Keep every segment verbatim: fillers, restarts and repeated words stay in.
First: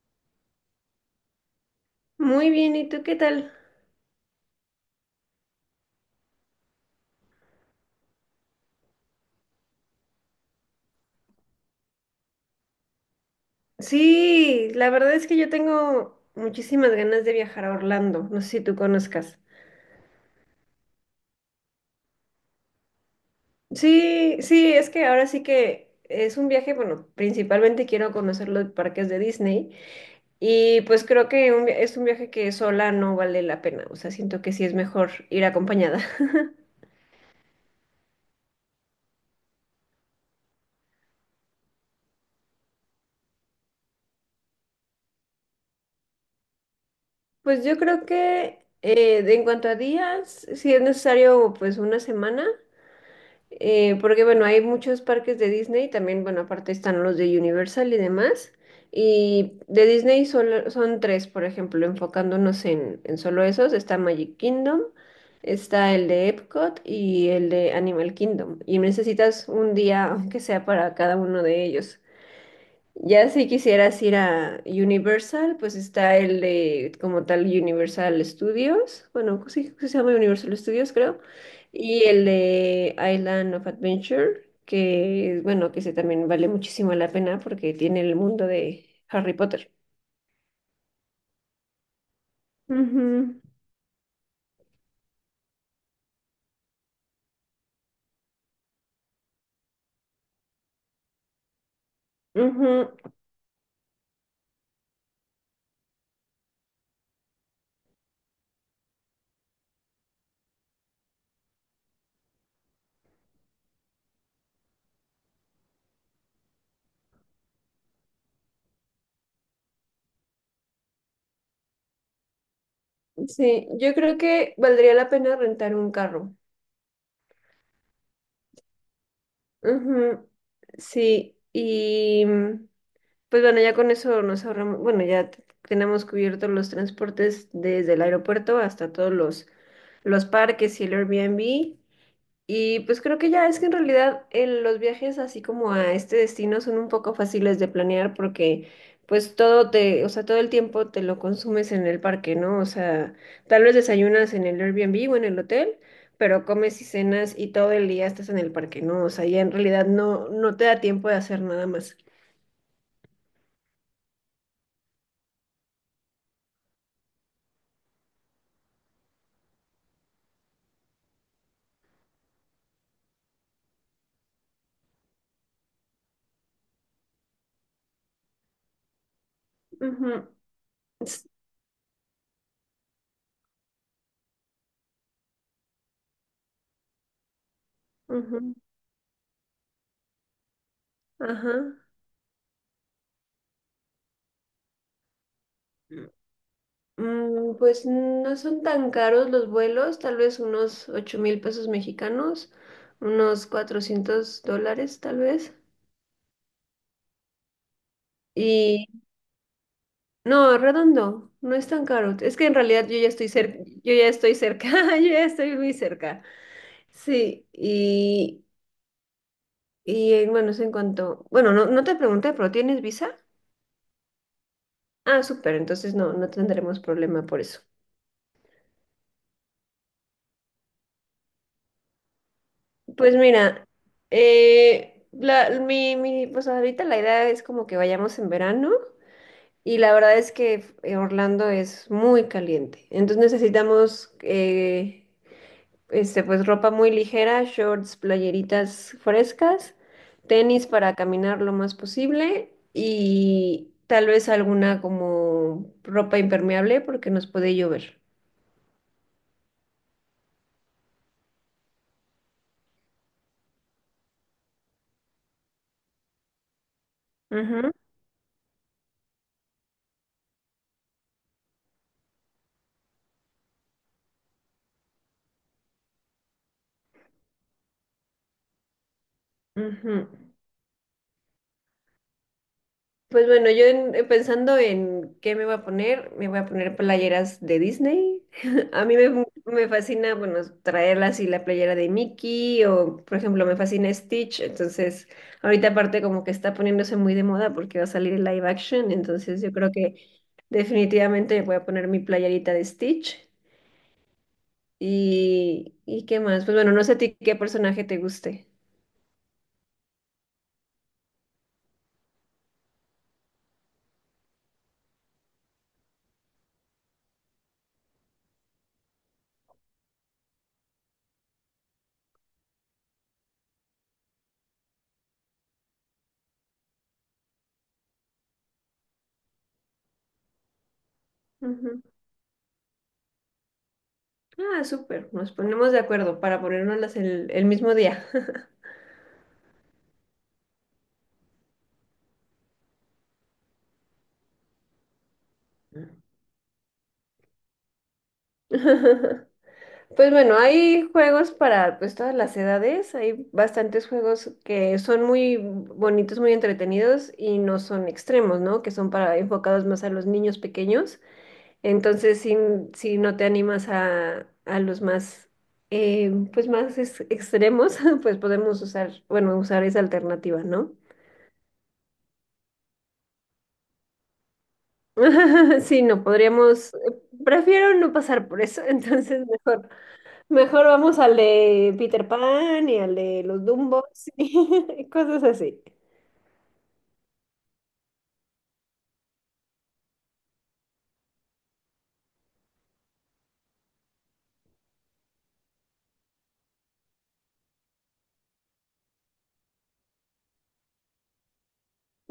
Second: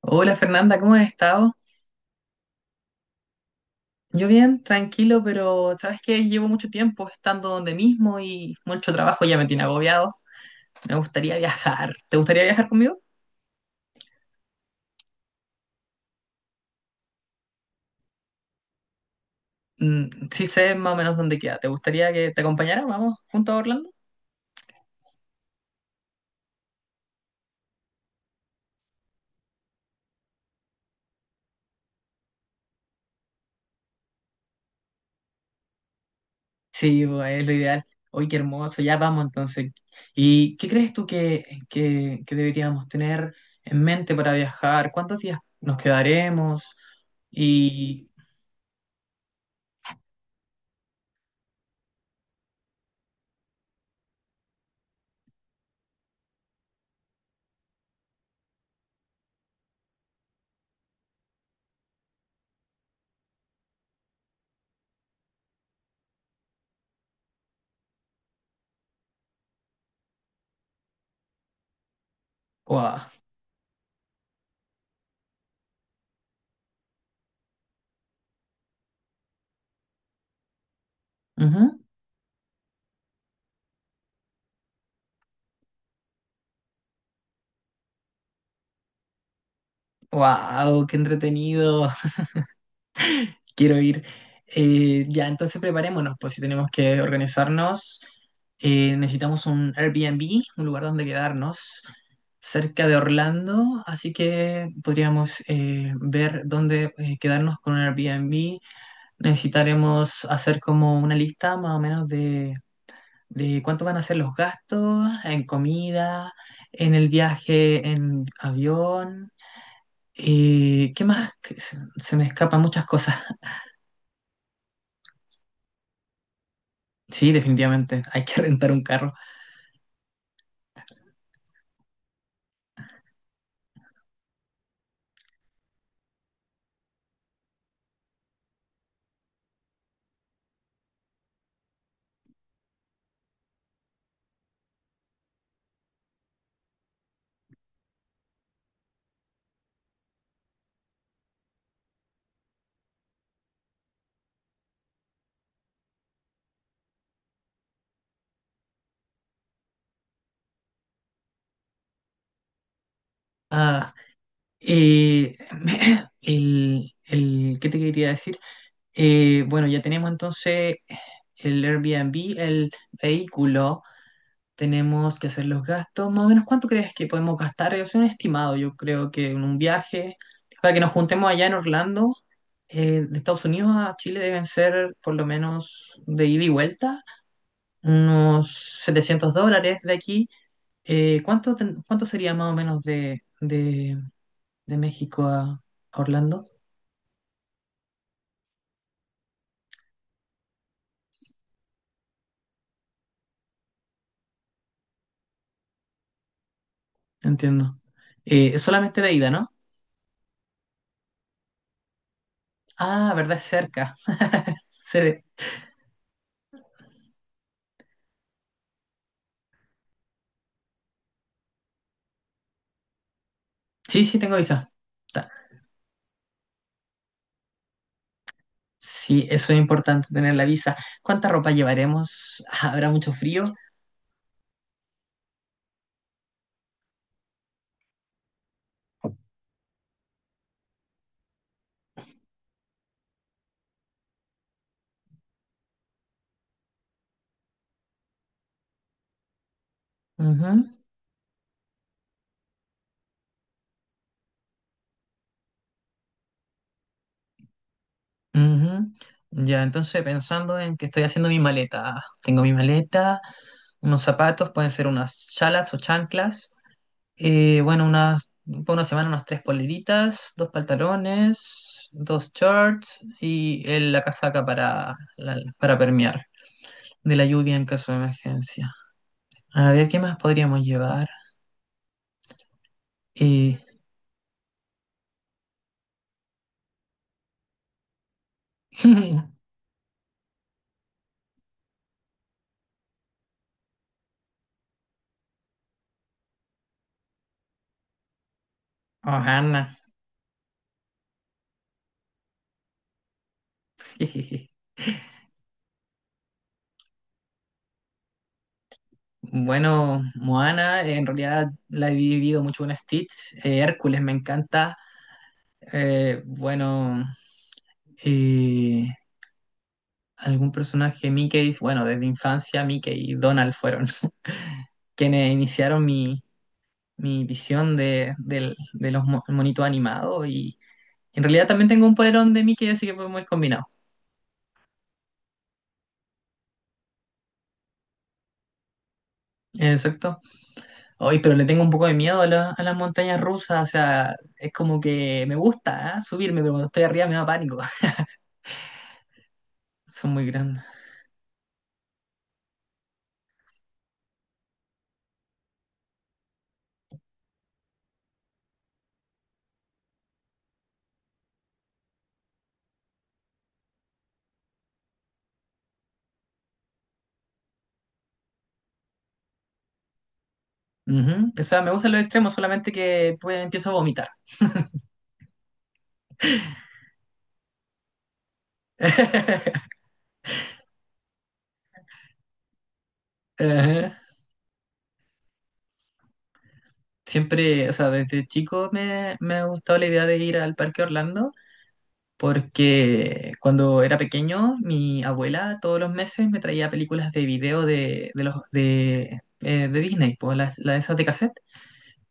Hola Fernanda, ¿cómo has estado? Muy bien, ¿y tú qué tal? Yo bien, tranquilo, pero sabes que llevo mucho tiempo estando donde mismo y mucho trabajo ya me tiene agobiado. Me gustaría viajar. ¿Te gustaría viajar conmigo? Sí, la verdad es que yo tengo muchísimas ganas de viajar a Orlando, no sé si tú conozcas. Mm, sí sé más o menos dónde queda. ¿Te gustaría que te acompañara? ¿Vamos juntos a Orlando? Sí, sí, es que ahora sí que es un viaje, bueno, principalmente quiero conocer los parques de Disney, y pues creo que un vi- es un viaje que sola no vale la pena, o sea, siento que sí es mejor ir acompañada. Sí, pues es lo ideal. Hoy qué hermoso, ya vamos entonces. ¿Y qué crees tú que, que, que deberíamos tener en mente para viajar? ¿Cuántos días nos quedaremos? Pues yo creo Y... que eh, de- en cuanto a días, si es necesario, pues una semana. Eh, porque bueno, hay muchos parques de Disney, también, bueno, aparte están los de Universal y demás. Y de Disney solo, son tres, por ejemplo, enfocándonos en, en solo esos, está Magic Kingdom, está el de Epcot y el de Animal Kingdom. Y necesitas un día, aunque sea para cada uno de ellos. ¡Wow! Ya si quisieras ir a Universal, pues está el de como tal Universal Studios, bueno, sí, sí se llama Universal Studios, creo, Ujú. y el de Island of Adventure, que bueno, que ese también vale muchísimo la pena porque tiene el mundo de Harry Potter. Wow, qué entretenido. Ujú, Quiero ir. Eh, ya, entonces preparémonos, pues si tenemos que organizarnos. Eh, necesitamos un Airbnb, un lugar donde quedarnos, ujú. cerca de Orlando, así que podríamos eh, ver dónde eh, quedarnos con un Airbnb. Necesitaremos hacer como una lista más o menos de, de cuánto van a ser los gastos en comida, en el viaje en avión. Eh, ¿qué más? Que Se se me escapan muchas cosas. Sí, yo creo que valdría la pena rentar un carro. Sí, definitivamente, hay que rentar un carro. Ujú, sí, y... Pues bueno, ya con eso nos ahorramos, bueno, ya t- tenemos cubiertos los transportes desde el aeropuerto hasta todos los, los parques y el Airbnb. Y pues creo que ya es que en realidad el- los viajes así como a este destino son un poco fáciles de planear porque pues todo te, o sea, todo el tiempo te lo consumes en el parque, ¿no? O sea, tal vez desayunas en el Airbnb o en el hotel, pero comes y cenas y todo el día estás en el parque, ¿no? O sea, ya en realidad no, no te da tiempo de hacer nada más. Ah, eh, el, el- ¿qué te quería decir? Eh, bueno, ya tenemos entonces el Airbnb, el vehículo, tenemos que hacer los gastos. Más o menos, ¿cuánto crees que podemos gastar? Es un estimado, yo creo que en un viaje, Ujú. para que nos juntemos allá en Orlando, eh, de Estados Unidos a Chile deben ser, por lo menos de ida y vuelta, Ujú, unos setecientos dólares de aquí. Eh, ajá. ¿cuánto, ten- cuánto sería más o menos de, de, de México a, a Orlando? Mm, pues no son tan caros los vuelos, tal vez unos ocho mil pesos mexicanos, unos cuatrocientos dólares tal vez. Entiendo. Eh, es Y solamente de ida, ¿no? no, redondo, no es tan caro. Es que en realidad yo ya Ah, estoy verdad, es cerca, yo cerca. ya estoy cerca, yo Se- ya estoy muy cerca. Sí, y, y eh, bueno, es en cuanto, bueno, no, no te pregunté, pero ¿tienes visa? Sí, sí, tengo visa. Ah, Ta- súper, entonces no, no tendremos problema por eso. Sí, eso es importante, tener la visa. ¿Cuánta ropa llevaremos? Ah, ¿habrá mucho Pues frío? mira, eh, la, mi, mi, pues ahorita la idea es como que vayamos en verano y la verdad es que eh, Orlando es muy caliente, entonces necesitamos eh, este, pues ropa muy ligera, shorts, playeritas frescas, tenis Ujú, para caminar lo más posible y tal vez alguna como ropa impermeable porque nos puede llover. ujú. Ya, entonces pensando en que estoy haciendo mi maleta. Ah, tengo mi maleta, unos zapatos, pueden ser unas chalas o chanclas. Eh, Ujú, bueno, unas, Para una semana, unas tres poleritas, dos pantalones, dos shorts y el- la casaca para la- para permear de la lluvia en caso de emergencia. A ver, ujú. ¿qué más podríamos llevar? Pues bueno, Eh... yo en- eh, pensando en qué me voy a poner, me voy a poner playeras de Disney. A mí me, me fascina, bueno, traerla así la playera de Mickey o, por ejemplo, me fascina Stitch. Entonces, ahorita aparte como que está poniéndose muy de moda porque va a salir el live action. Entonces, yo Ohana. creo que definitivamente voy a poner mi playerita de Stitch. ¿Y, y qué más? Pues bueno, no sé a ti qué personaje te guste. Bueno, Moana, en realidad la he vivido mucho con Stitch. Eh, Hércules me encanta. Eh, bueno, eh, Algún personaje Mickey. Bueno, desde infancia Mickey y Donald fueron quienes iniciaron mi, mi visión de, del- de los mo- monitos animados, y en realidad también Ujú. tengo un polerón de Mickey, así que podemos ir combinados. Ah, súper. Nos ponemos de acuerdo para ponérnoslas el, el mismo día. Exacto. Hoy, pero le tengo un poco de miedo a, la- a las montañas rusas. O sea, es como que me gusta, ¿ah?, subirme, pero cuando estoy arriba me da pánico. Pues Son muy bueno, grandes. hay juegos para pues todas las edades, hay bastantes juegos que son muy bonitos, muy entretenidos y no son extremos, ¿no? Que son para enfocados más a los niños pequeños. Entonces, si, si no te animas a, a los más eh, pues más ex- extremos, pues podemos usar, bueno, usar esa alternativa, ¿no? Ujú. O sea, me gustan los extremos, solamente que pues, empiezo a vomitar. Sí, no, podríamos, prefiero no pasar por eso, entonces mejor Mejor vamos al de Peter Pan y al de los Dumbos Ajá. y cosas así. Siempre, o sea, desde chico me, me ha gustado la idea de ir al Parque Orlando, porque cuando era pequeño mi abuela todos los meses me traía películas de video de, de los, de, eh, de Disney, pues las, las esas de cassette,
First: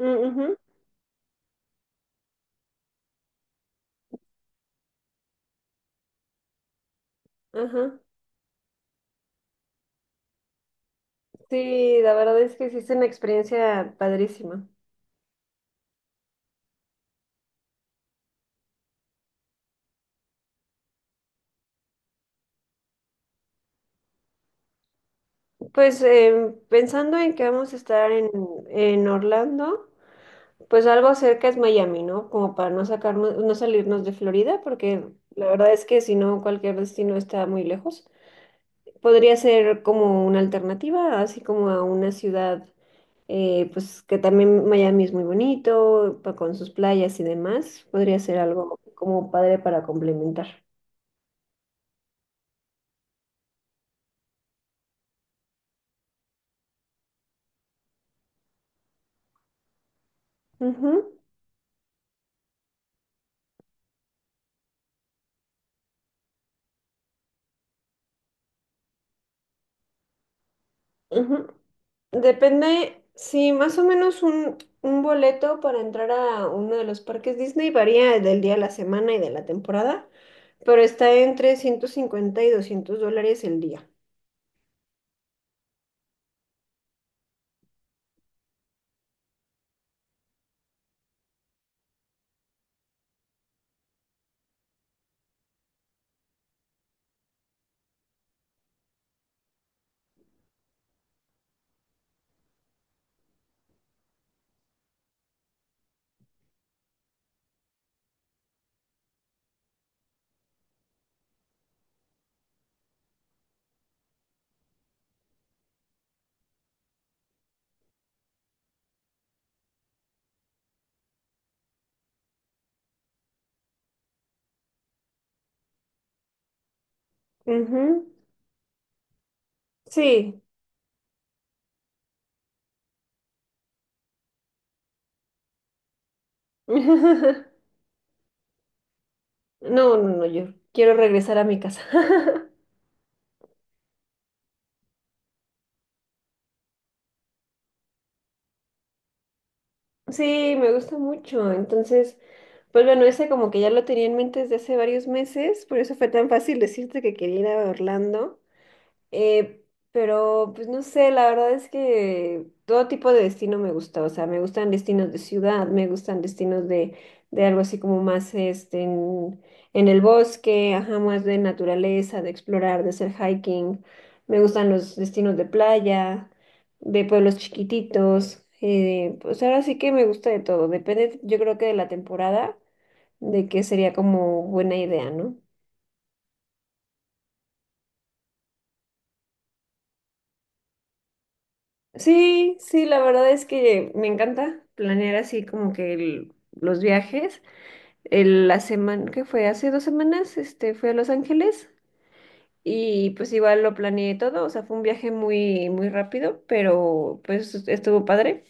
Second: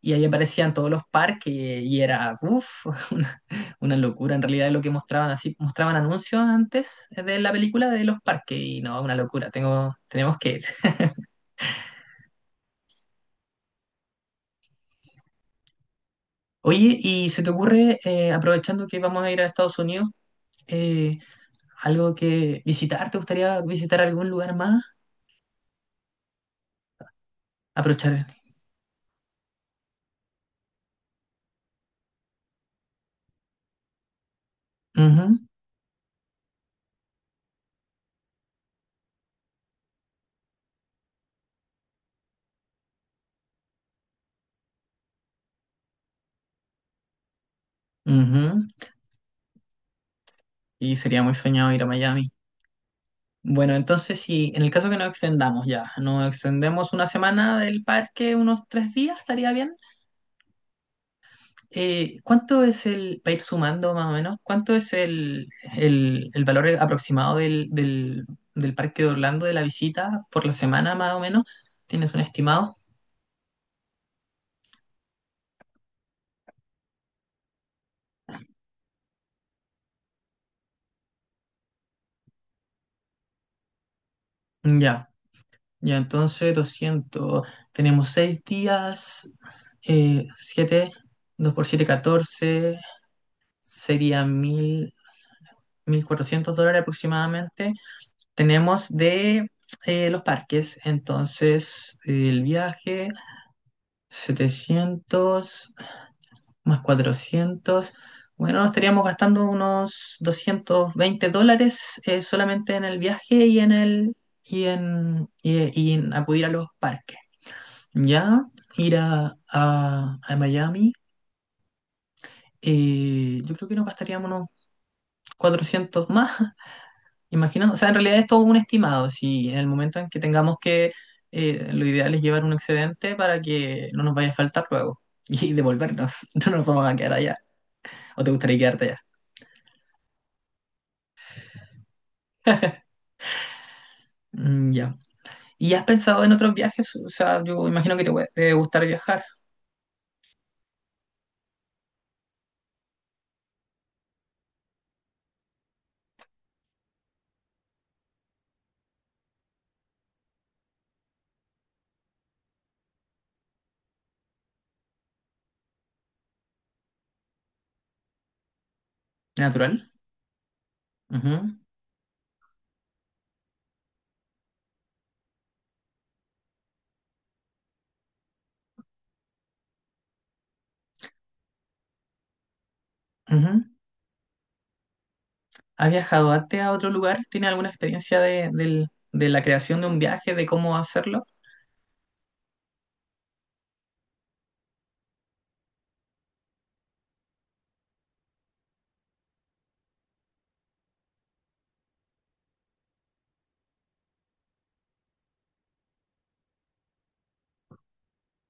y ahí ujú, aparecían todos los parques y era, uff, una, una locura en realidad lo que mostraban. Así, mostraban anuncios antes de la película ajá. de los parques, y no, una locura. Tengo, tenemos que ir. Sí, la verdad es que sí es una experiencia padrísima. Oye, ¿y se te ocurre, eh, aprovechando que vamos a ir a Estados Unidos, eh, algo que visitar? ¿Te gustaría visitar algún lugar más? Pues em, pensando en que vamos a estar Aprovechar. en, en Orlando, pues algo cerca es Miami, ¿no? Como para no sacarnos, no salirnos de Florida, porque Ujú, la verdad es que si no, cualquier destino está muy lejos. Podría ser como una alternativa, así como a una ciudad. Eh, pues que también Miami es muy bonito, pa- con sus playas y demás, podría ser ujú. algo como padre para complementar. Y sería muy soñado ir a Miami. Bueno, entonces si en el caso que nos extendamos ya, nos extendemos una semana del parque, unos tres días, estaría bien. Ujú, Eh, ¿cuánto es el, para ir sumando más o menos, cuánto es el, el, el valor aproximado del, del, del parque de Orlando de la visita por la semana más o menos? ujú. ¿Tienes un estimado? Depende, sí, más o menos un, un boleto para entrar a uno de los parques Disney varía del día a la semana y de la temporada, pero está entre ciento cincuenta y doscientos dólares el día. Ya. Ya, entonces, doscientos. Tenemos seis días, eh, siete. Dos por siete, catorce, serían mil mil cuatrocientos dólares aproximadamente. Tenemos de eh, los parques, entonces eh, el viaje, setecientos más cuatrocientos. Bueno, nos estaríamos gastando unos doscientos veinte dólares, eh, solamente en el viaje y en el... Y en, y y en acudir a los parques. Ya, ir a, a- a Miami. Eh, yo creo que nos gastaríamos unos cuatrocientos más, imagina. O sea, en Ujú, realidad es todo un estimado. Si en el momento en que sí. tengamos que, eh, lo ideal es llevar un excedente para que no nos vaya a faltar luego y devolvernos. No nos vamos a quedar allá. ¿O te gustaría quedarte allá? No, no, no, yo quiero regresar a mi casa. Mm, ya. ¿Y has pensado en otros viajes? O sea, yo imagino que te, gu- te debe gustar viajar. Sí, me gusta mucho. Entonces, pues bueno, ese como que ya lo tenía en mente desde hace varios meses, por eso fue tan fácil decirte que quería ir a Orlando. Eh, pero, pues no sé, la verdad es que todo tipo de destino me gusta, o sea, me gustan destinos de ciudad, me gustan destinos de, de algo así como más este, en, Natural. en el bosque, ajá, más de Ujú, naturaleza, de explorar, de hacer hiking, me gustan los destinos de playa, de pueblos chiquititos, eh, pues ahora sí que me gusta de todo, depende, yo creo que de la temporada, de ujú. qué sería como buena idea, ¿no? ¿Has viajado antes a otro lugar? ¿Tienes alguna experiencia de, del- de la creación de un viaje, de cómo hacerlo? Sí, sí, la verdad es que me encanta planear así como que el- los viajes. El- la semana que fue hace dos semanas, este, fui a Los Ángeles y pues igual lo planeé todo, o sea, fue un viaje muy, muy rápido, pero pues estuvo padre.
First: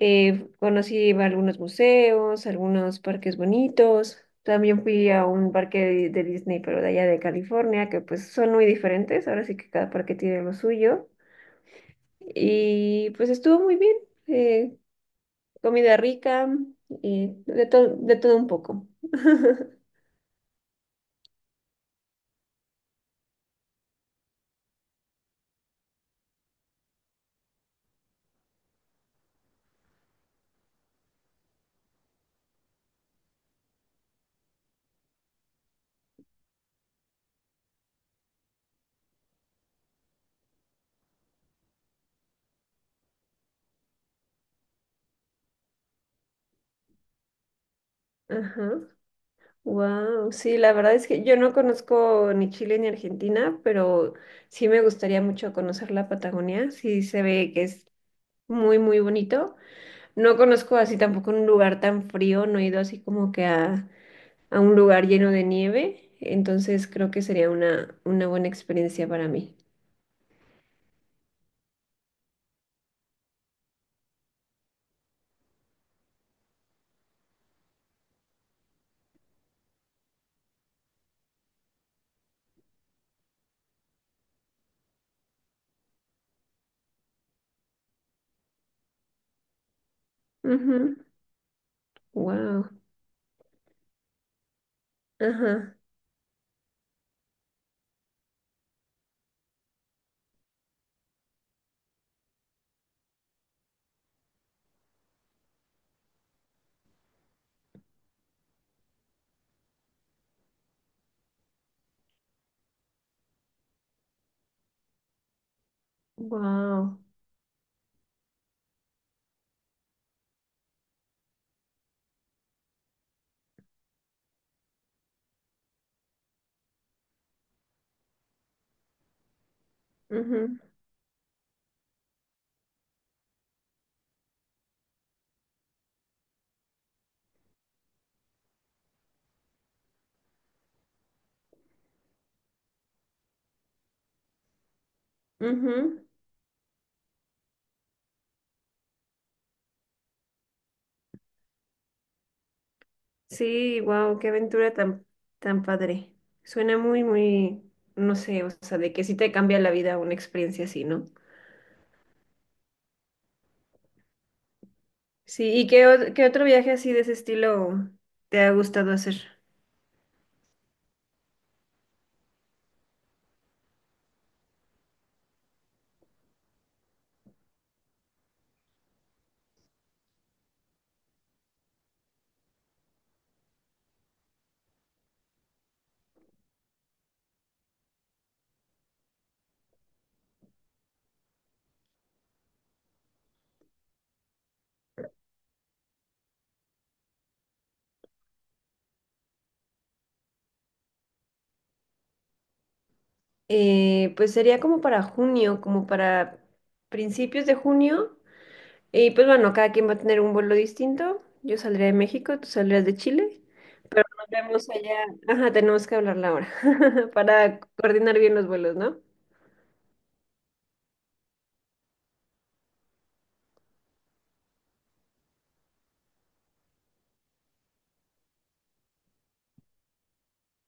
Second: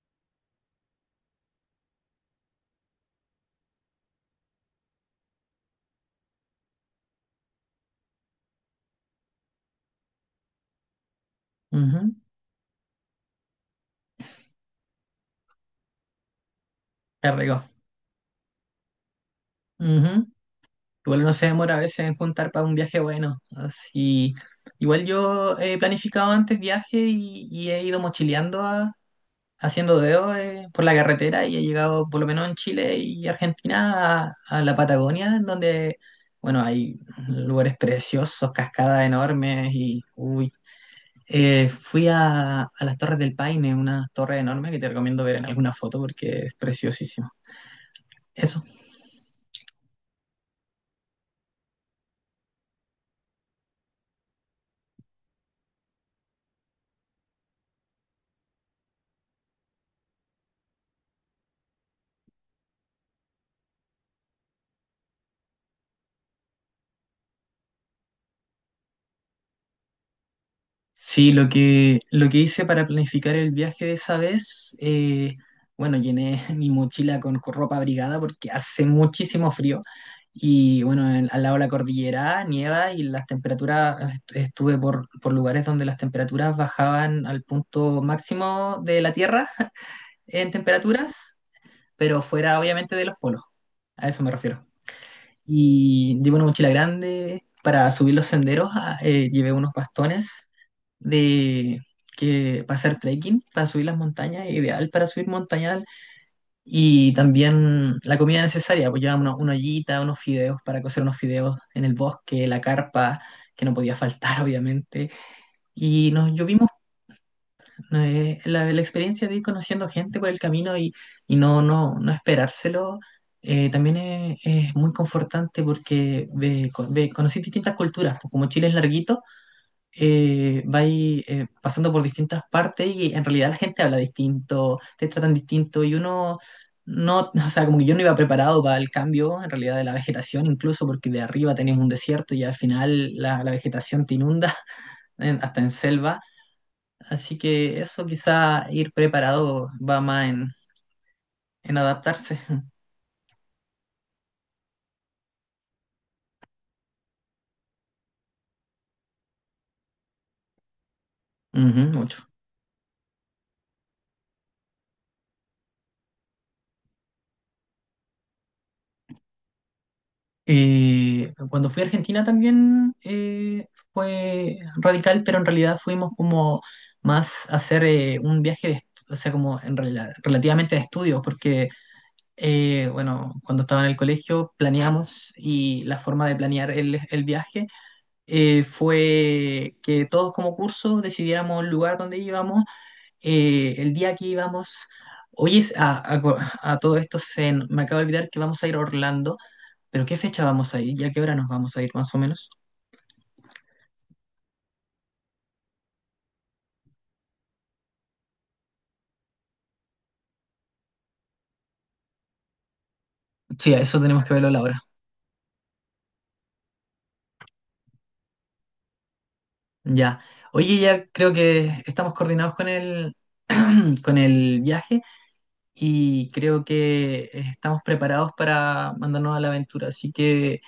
Eh, conocí algunos museos, algunos parques bonitos. También fui a un parque de, de Disney, pero de allá de California, que pues son muy diferentes. Ahora sí que cada parque tiene lo suyo. Ujú. Y pues estuvo muy bien. Eh, Comida rica, Qué y rico. de todo, de todo un poco. Ujú. Igual no se demora a veces en juntar para un viaje bueno. Así, igual yo he planificado antes viaje, y, y he ido mochileando, a- haciendo dedos eh, por la carretera, y he llegado, por lo menos en Chile y Argentina, a, a la Patagonia, en donde, bueno, hay lugares preciosos, cascadas enormes y, uy. Eh, fui a, a las Torres del Paine, una torre enorme que te recomiendo ver en alguna foto porque es preciosísimo. Eso. Ajá. Wow, sí, la verdad es que yo no conozco ni Chile ni Argentina, pero sí me gustaría mucho conocer la Patagonia. Sí se ve que es muy, muy bonito. No conozco así tampoco un lugar tan frío, no he ido así como que a, a un lugar lleno de nieve. Entonces creo que sería una, una buena experiencia para mí. Sí, lo que, lo que hice para planificar el viaje de esa vez, eh, bueno, llené mi mochila con co- ropa abrigada porque hace muchísimo frío. Y bueno, en- al lado de la cordillera nieva y las temperaturas, est- estuve por, por lugares donde las temperaturas bajaban al punto máximo de la Tierra en temperaturas, pero fuera, Wow. obviamente, de los polos. A eso me refiero. Ajá. Y llevo una mochila grande para subir los senderos. Ah, eh, llevé unos bastones de que para hacer trekking, para subir las montañas, ideal para subir montañal, y también la comida necesaria. Pues llevaba una, una ollita, unos fideos para cocer unos fideos en el bosque, la carpa que no podía faltar, obviamente, y nos llovimos. Wow. Ajá. eh, la, la experiencia de ir conociendo gente por el camino, y, y no, no, no esperárselo. Eh, también es, es muy confortante, porque ve, co- ve- conocí distintas culturas, pues como Chile es larguito. Guau. Eh, vais eh, pasando por distintas partes y en realidad la gente habla distinto, te tratan distinto, y uno no. O sea, como que yo no iba preparado para el cambio, en realidad, de la vegetación, incluso porque de arriba tenemos un desierto y al final la, la vegetación te inunda en- hasta en selva. Así que eso, quizá ir preparado, va más en, en adaptarse. Sí, wow, qué aventura tan, tan padre. Suena muy, muy, no sé, o sea, de que sí te cambia la vida una experiencia así, ¿no? Ujú, mucho. Sí, ¿y qué, o- qué otro viaje así de ese estilo te ha gustado hacer? Eh, cuando fui a Argentina, también eh, fue radical, pero en realidad fuimos como más a hacer eh, un viaje de estu- o sea, como en realidad relativamente de estudios, porque eh, bueno, cuando estaba en el colegio planeamos, y la forma de planear el, el viaje, eh, fue que todos como curso decidiéramos el lugar donde íbamos, eh, el día que íbamos. Oye, es- a, a co- a todo esto, se, n- me acabo de olvidar que vamos a ir a Orlando, pero ¿qué fecha vamos a ir? ¿Y a qué hora nos vamos a ir más o menos? Eh, pues sería como para junio, como para principios de junio. Y pues bueno, cada quien va a tener un vuelo distinto. Yo saldré de México, tú saldrás de Chile, Sí, a eso pero tenemos nos que verlo a la vemos hora. allá. Ajá, tenemos que hablar la hora para coordinar bien los vuelos, ¿no? Ya. Oye, ya creo que estamos coordinados con el, con el viaje, y creo que estamos preparados para mandarnos a la aventura. Así que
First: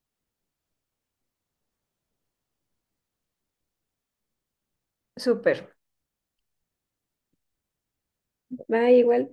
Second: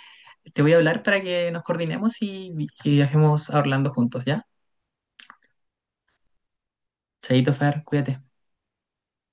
te voy a hablar para que nos coordinemos, y, y viajemos a Orlando juntos, ¿ya? Súper. Chaito, Fer, cuídate. Va igual.